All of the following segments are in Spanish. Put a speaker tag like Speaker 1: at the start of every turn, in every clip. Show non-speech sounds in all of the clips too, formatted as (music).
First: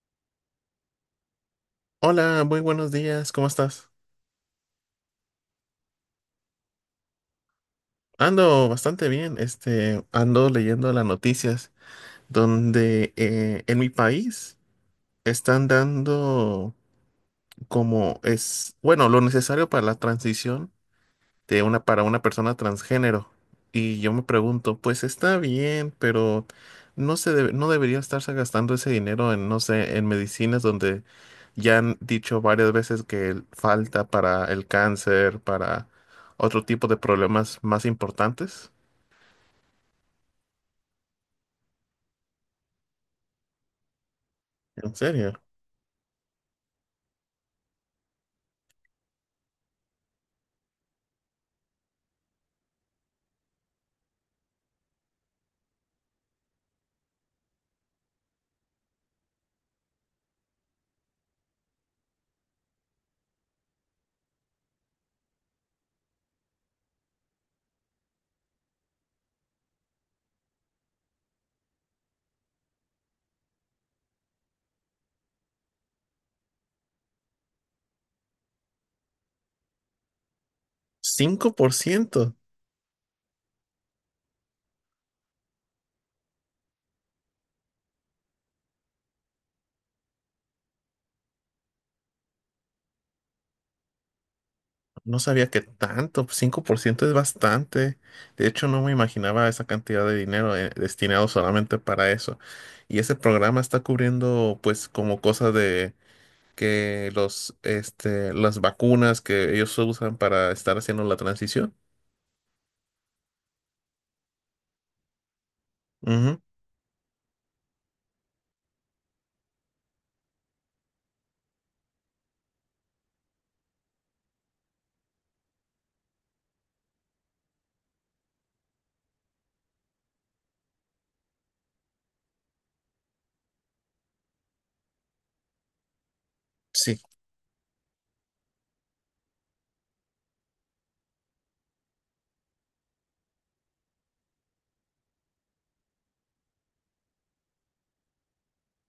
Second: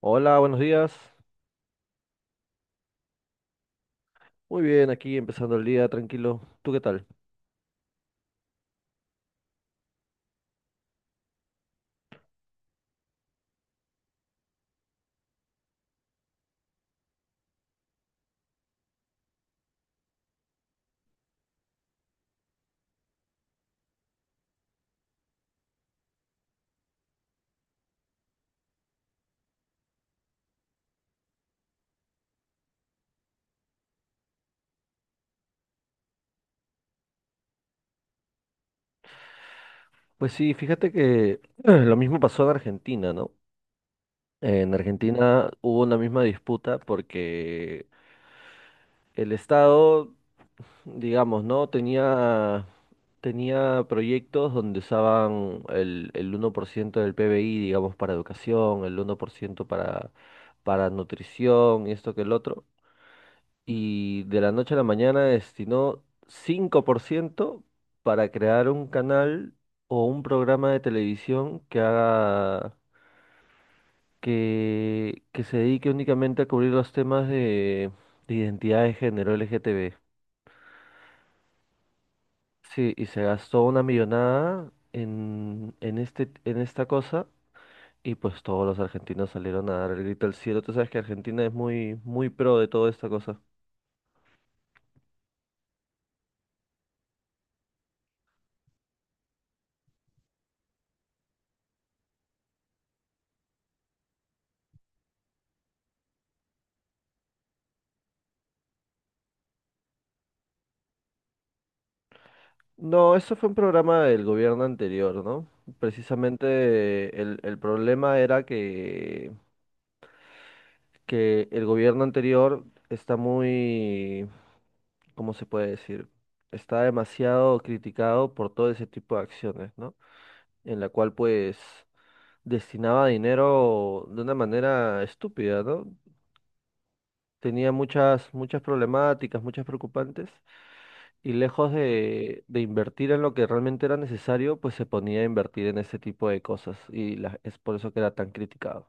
Speaker 1: Hola, buenos días.
Speaker 2: Hola, muy buenos días, ¿cómo estás?
Speaker 1: Muy bien, aquí empezando el día tranquilo. ¿Tú qué tal?
Speaker 2: Ando bastante bien, este, ando leyendo las noticias donde en mi país están dando como es, bueno, lo necesario para la transición de una para una persona transgénero. Y yo me pregunto, pues está bien, pero no debería estarse gastando ese dinero en, no sé, en medicinas donde ya han dicho varias veces que falta para el cáncer, para otro tipo de problemas más importantes.
Speaker 1: Pues sí, fíjate que (clears throat) lo mismo pasó en Argentina, ¿no? En
Speaker 2: ¿En serio?
Speaker 1: Argentina hubo una misma disputa porque el Estado, digamos, ¿no? Tenía proyectos donde usaban el 1% del PBI, digamos, para educación, el 1% para nutrición y esto que el otro. Y de la noche a la mañana destinó 5% para crear un canal o un programa de televisión que haga que se dedique únicamente a cubrir los temas de identidad de género LGTB.
Speaker 2: 5%.
Speaker 1: Sí, y se gastó una millonada en esta cosa. Y pues todos los argentinos salieron a dar el grito al cielo. Tú sabes que Argentina es muy, muy pro de toda esta cosa.
Speaker 2: No sabía que tanto, 5% es bastante. De hecho, no me imaginaba esa cantidad de dinero destinado solamente para eso. Y ese programa está cubriendo, pues, como cosas de que este, las vacunas que ellos usan para estar haciendo la transición.
Speaker 1: No, eso fue un programa del gobierno anterior, ¿no?
Speaker 2: Ujú.
Speaker 1: Precisamente el problema era que el gobierno anterior está muy, ¿cómo se puede decir? Está demasiado criticado por todo ese tipo de acciones, ¿no? En la cual pues destinaba dinero de una manera estúpida, ¿no?
Speaker 2: Sí,
Speaker 1: Tenía muchas, muchas problemáticas, muchas preocupantes. Y lejos de invertir en lo que realmente era necesario, pues se ponía a invertir en ese tipo de cosas. Es por eso que era tan criticado.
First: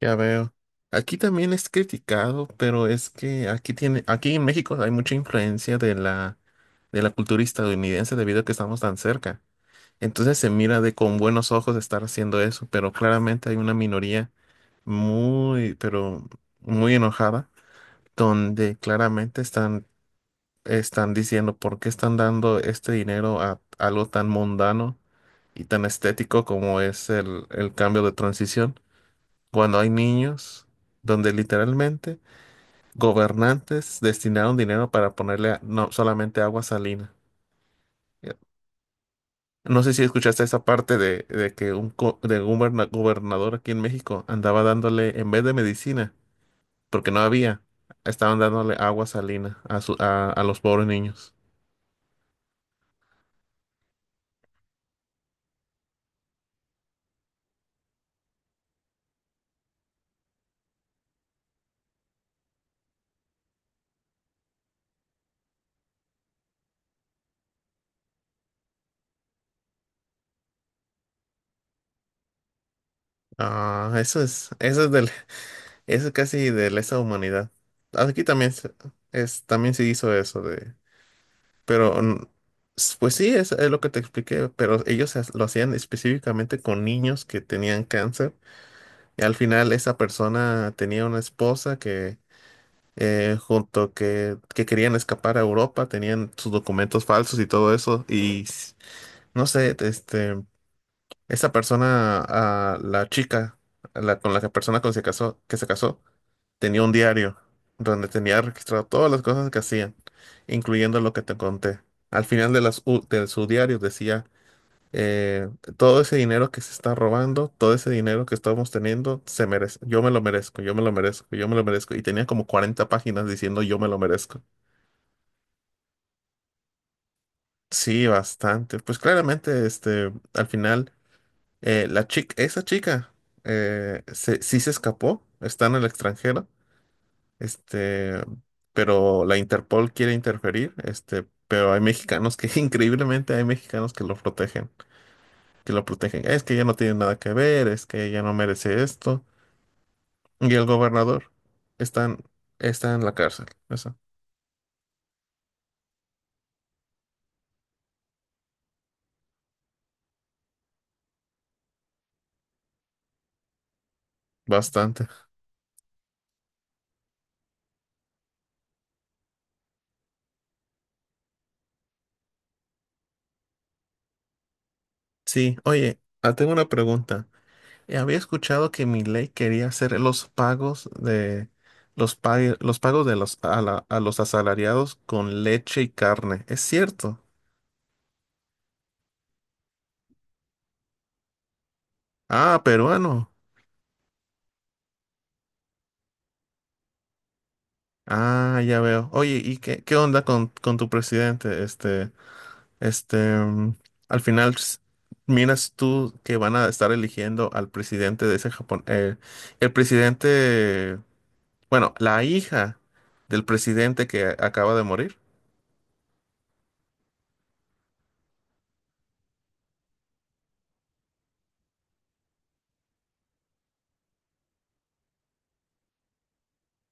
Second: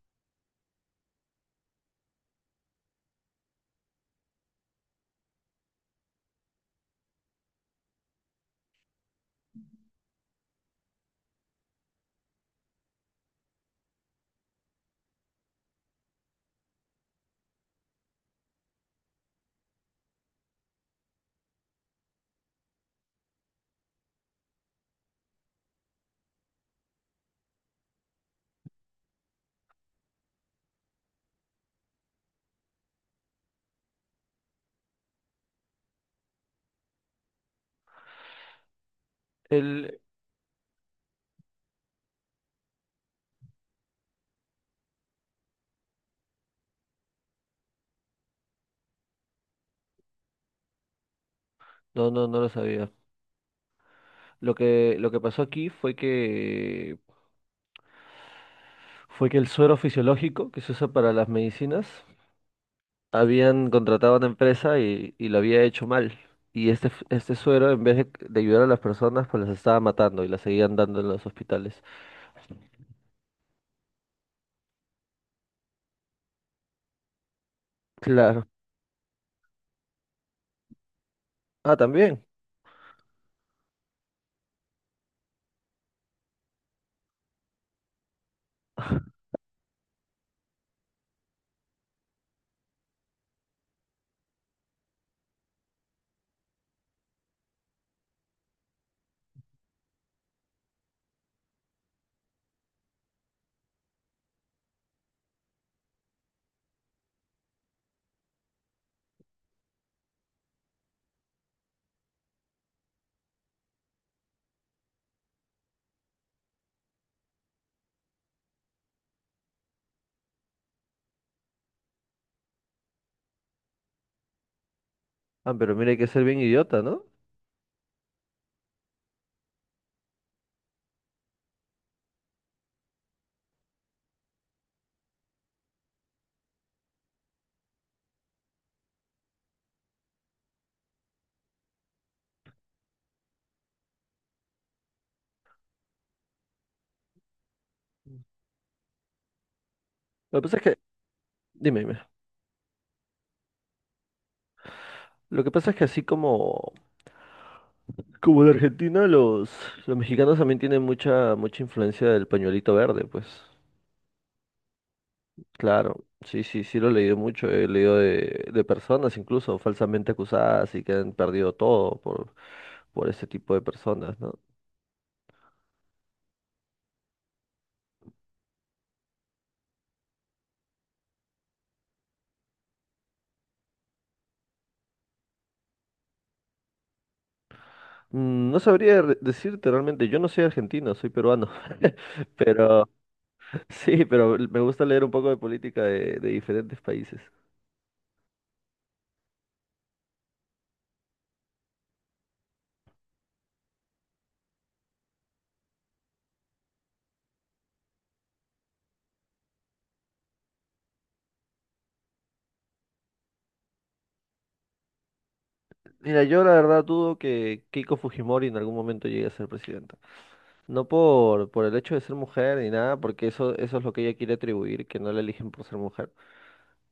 Speaker 2: ya veo. Aquí también es criticado, pero es que aquí en México hay mucha influencia de la cultura estadounidense debido a que estamos tan cerca. Entonces se mira de con buenos ojos estar haciendo eso, pero claramente hay una minoría muy, pero muy enojada, donde claramente están diciendo por qué están dando este dinero a algo tan mundano y tan estético como es el cambio de transición, cuando hay niños donde literalmente gobernantes destinaron dinero para ponerle no solamente agua salina. No sé
Speaker 1: Él,
Speaker 2: si escuchaste esa parte de que un co- de guberna- gobernador aquí en México andaba dándole, en vez de medicina, porque no había, estaban dándole agua salina a los pobres niños.
Speaker 1: no, no, no lo sabía. Lo que pasó aquí fue que el suero fisiológico que se usa para las medicinas, habían contratado a una empresa y lo había hecho mal. Y este suero, en vez de ayudar a las personas, pues las estaba matando y las seguían dando en los hospitales.
Speaker 2: Ah, eso es casi de lesa humanidad. Aquí
Speaker 1: Claro.
Speaker 2: también también se hizo eso de,
Speaker 1: Ah,
Speaker 2: pero
Speaker 1: también.
Speaker 2: pues sí, es lo que te expliqué, pero ellos lo hacían específicamente con niños que tenían cáncer. Y al final esa persona tenía una esposa junto que querían escapar a Europa, tenían sus documentos falsos y todo eso, y no sé, este, esa persona, la chica, la, con la que- persona con la que se casó, tenía un diario donde tenía registrado todas las cosas que hacían, incluyendo lo que te conté. Al final de su diario decía eh, todo ese dinero que se está robando, todo ese dinero que estamos teniendo, se merece. Yo me lo merezco, yo me lo merezco, yo me lo merezco. Y tenía como 40 páginas diciendo yo me lo merezco.
Speaker 1: Ah, pero mira, hay que ser bien idiota, ¿no?
Speaker 2: Sí, bastante. Pues claramente, este, al final, esa chica, sí se escapó, está en el extranjero, este, pero la Interpol quiere interferir, este, pero hay mexicanos que, (laughs) increíblemente, hay mexicanos que lo protegen, que lo protegen. Es que ella no tiene nada que ver, es que ella no merece esto.
Speaker 1: Lo que
Speaker 2: Y
Speaker 1: pasa es
Speaker 2: el
Speaker 1: que,
Speaker 2: gobernador
Speaker 1: dime, dime.
Speaker 2: están, está en la cárcel. Eso,
Speaker 1: Lo que pasa es que así como en Argentina, los mexicanos también tienen mucha, mucha influencia del pañuelito verde, pues.
Speaker 2: bastante.
Speaker 1: Claro, sí, sí, sí lo he leído mucho, he leído de personas incluso falsamente acusadas y que han perdido todo por ese tipo de personas, ¿no?
Speaker 2: Sí, oye, tengo una pregunta. Había escuchado que ley quería hacer los pagos de los pagos de a los asalariados con leche y carne. ¿Es cierto?
Speaker 1: No sabría decirte realmente, yo no soy argentino, soy peruano, (laughs)
Speaker 2: Ah,
Speaker 1: pero
Speaker 2: peruano.
Speaker 1: sí, pero me gusta leer un poco de política de diferentes países.
Speaker 2: Ah, ya veo. Oye, ¿y qué onda con tu presidente? Este, al final, miras tú que van a estar eligiendo al presidente de ese Japón. El presidente, bueno, la hija del presidente que acaba de morir.
Speaker 1: Mira, yo la verdad dudo que Keiko Fujimori en algún momento llegue a ser presidenta. No por el hecho de ser mujer ni nada, porque eso es lo que ella quiere atribuir, que no la eligen por ser mujer.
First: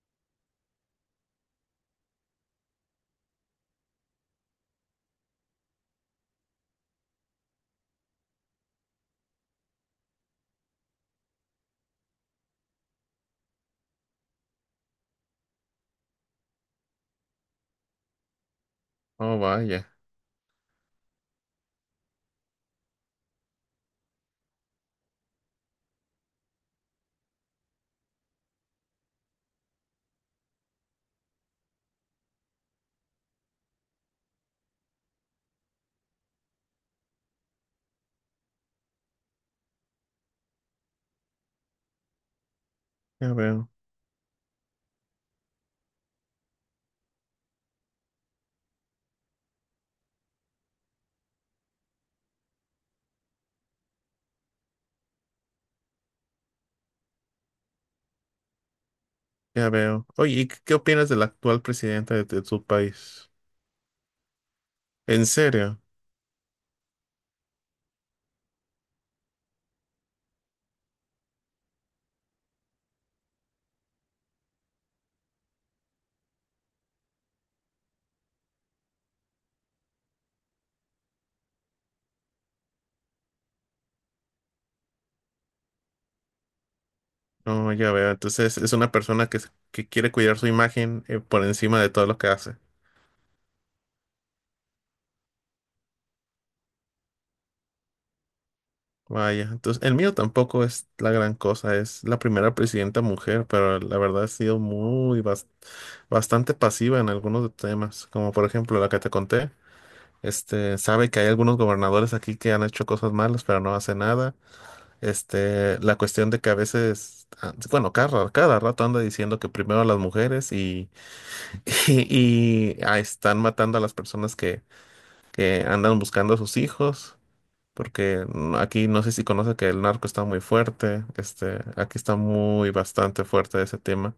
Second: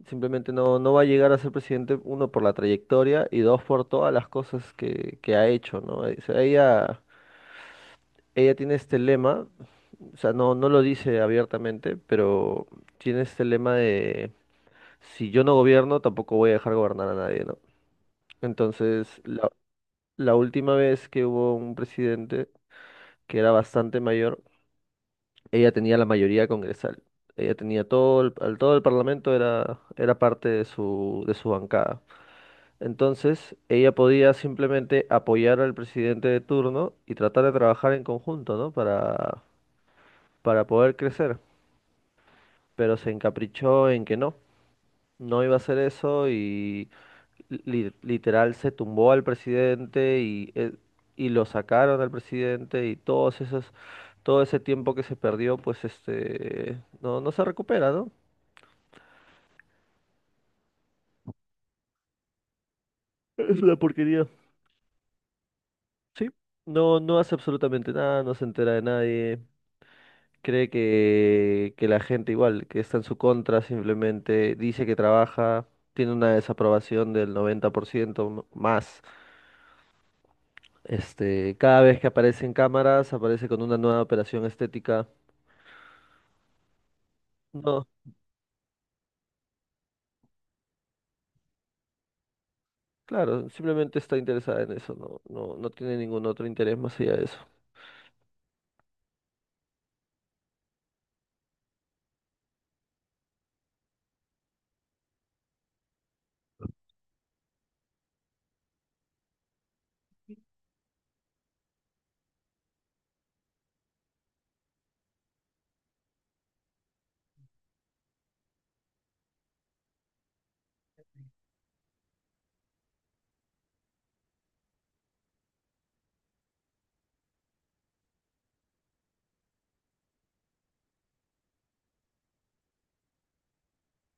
Speaker 1: Simplemente no va a llegar a ser presidente, uno, por la trayectoria y dos, por todas las cosas que ha hecho, ¿no? O sea, ella tiene este lema, o sea, no lo dice abiertamente, pero tiene este lema de si yo no gobierno, tampoco voy a dejar gobernar a nadie, ¿no? Entonces,
Speaker 2: Oh,
Speaker 1: la-
Speaker 2: vaya,
Speaker 1: la última vez que hubo un presidente que era bastante mayor, ella tenía la mayoría congresal. Ella tenía todo todo el parlamento era parte de su bancada. Entonces, ella podía simplemente apoyar al presidente de turno y tratar de trabajar en conjunto, ¿no? Para poder crecer. Pero se
Speaker 2: ya veo,
Speaker 1: encaprichó en que no. No iba a hacer eso y literal se tumbó al presidente y lo sacaron al presidente y todo ese tiempo que se perdió, pues no se recupera, ¿no?
Speaker 2: ya veo. Oye, ¿y qué opinas del actual presidente de tu país?
Speaker 1: Es una porquería.
Speaker 2: ¿En serio?
Speaker 1: Sí, no hace absolutamente nada, no se entera de nadie. Cree que la gente igual, que está en su contra, simplemente dice que trabaja, tiene una desaprobación del 90% más. Cada vez que aparece en cámaras, aparece con una nueva operación estética.
Speaker 2: No,
Speaker 1: No,
Speaker 2: ya veo. Entonces, es una persona que, que quiere cuidar su imagen, por encima de todo lo que hace.
Speaker 1: claro, simplemente está interesada en eso, no tiene ningún otro interés más allá de eso.
Speaker 2: Vaya, entonces el mío tampoco es la gran cosa, es la primera presidenta mujer, pero la verdad ha sido muy bastante pasiva en algunos temas, como por ejemplo la que te conté, este, sabe que hay algunos gobernadores aquí que han hecho cosas malas, pero no hace nada, este, la cuestión de que a veces, bueno, cada rato anda diciendo que primero las mujeres y, (laughs) y están matando a las personas que andan buscando a sus hijos porque aquí no sé si conoce que el narco está muy fuerte, este, aquí está muy bastante fuerte ese tema,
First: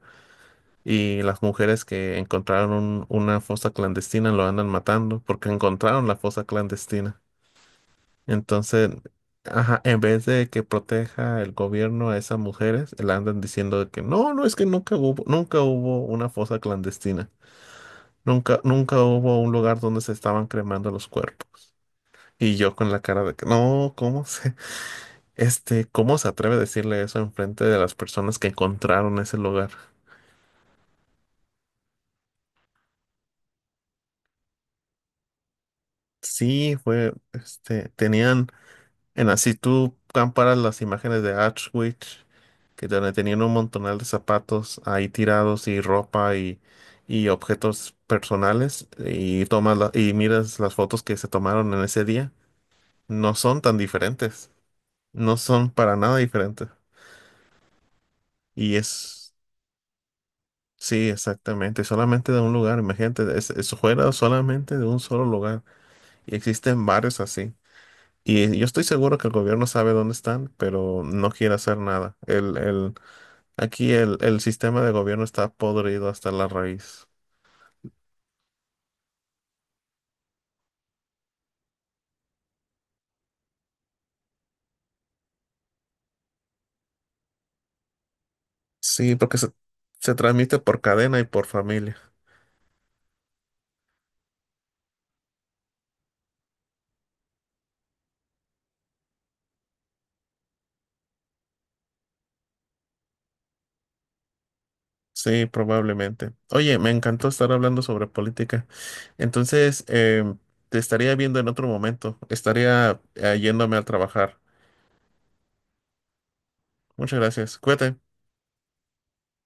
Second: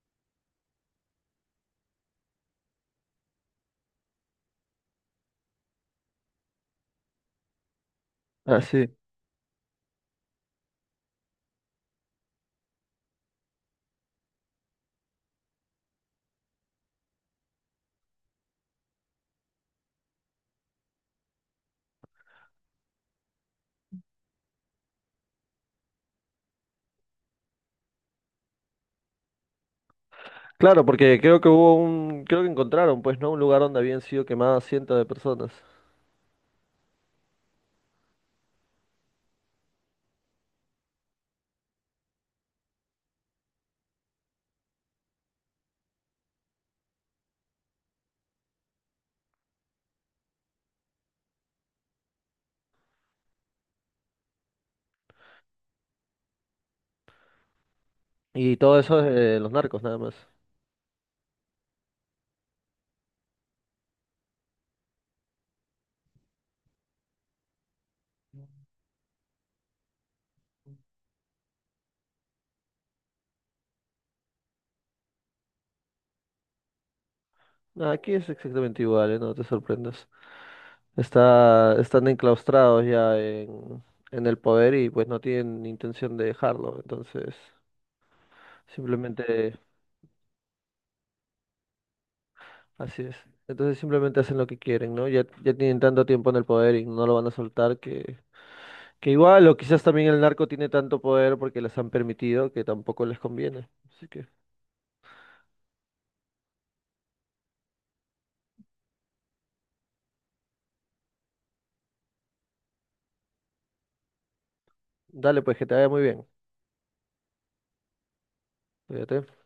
Speaker 2: y las mujeres que encontraron una fosa clandestina lo andan matando porque encontraron la fosa clandestina.
Speaker 1: Ah, sí.
Speaker 2: Entonces, ajá, en vez de que proteja el gobierno a esas mujeres, le andan diciendo de que no, no, es que nunca hubo, nunca hubo una fosa clandestina. Nunca, nunca hubo un lugar donde se estaban cremando los cuerpos. Y yo con la cara de que, no, ¿cómo? (laughs) Este, ¿cómo se atreve a decirle eso en frente de las personas que encontraron ese lugar?
Speaker 1: Claro, porque creo que encontraron, pues, ¿no? Un lugar donde habían sido quemadas cientos de personas.
Speaker 2: Sí, fue, este, tenían, en así tú comparas las imágenes de Auschwitz, que donde tenían un montonal de zapatos ahí tirados y ropa y objetos personales, y y miras las fotos que se tomaron en ese día, no son tan diferentes, no son para nada diferentes.
Speaker 1: Y
Speaker 2: Y
Speaker 1: todo eso es
Speaker 2: es
Speaker 1: de los narcos, nada más.
Speaker 2: Sí, exactamente, solamente de un lugar, imagínate, eso fuera solamente de un solo lugar y existen varios así. Y yo estoy seguro que el gobierno sabe dónde están, pero no quiere hacer nada. Aquí el sistema de gobierno está podrido hasta la raíz.
Speaker 1: Ah, aquí es exactamente igual, ¿eh? No te sorprendas. Están enclaustrados ya en el poder y pues no tienen intención de dejarlo. Entonces,
Speaker 2: Sí, porque se,
Speaker 1: simplemente
Speaker 2: se transmite por cadena y por familia.
Speaker 1: Así es. Entonces simplemente hacen lo que quieren, ¿no? Ya tienen tanto tiempo en el poder y no lo van a soltar que igual, o quizás también el narco tiene tanto poder porque les han permitido que tampoco les conviene. Así que,
Speaker 2: Sí, probablemente. Oye, me encantó estar hablando sobre política. Entonces, te estaría viendo en otro momento. Estaría yéndome a trabajar.
Speaker 1: dale, pues que te vaya muy bien.
Speaker 2: Muchas gracias. Cuídate.
Speaker 1: Cuídate.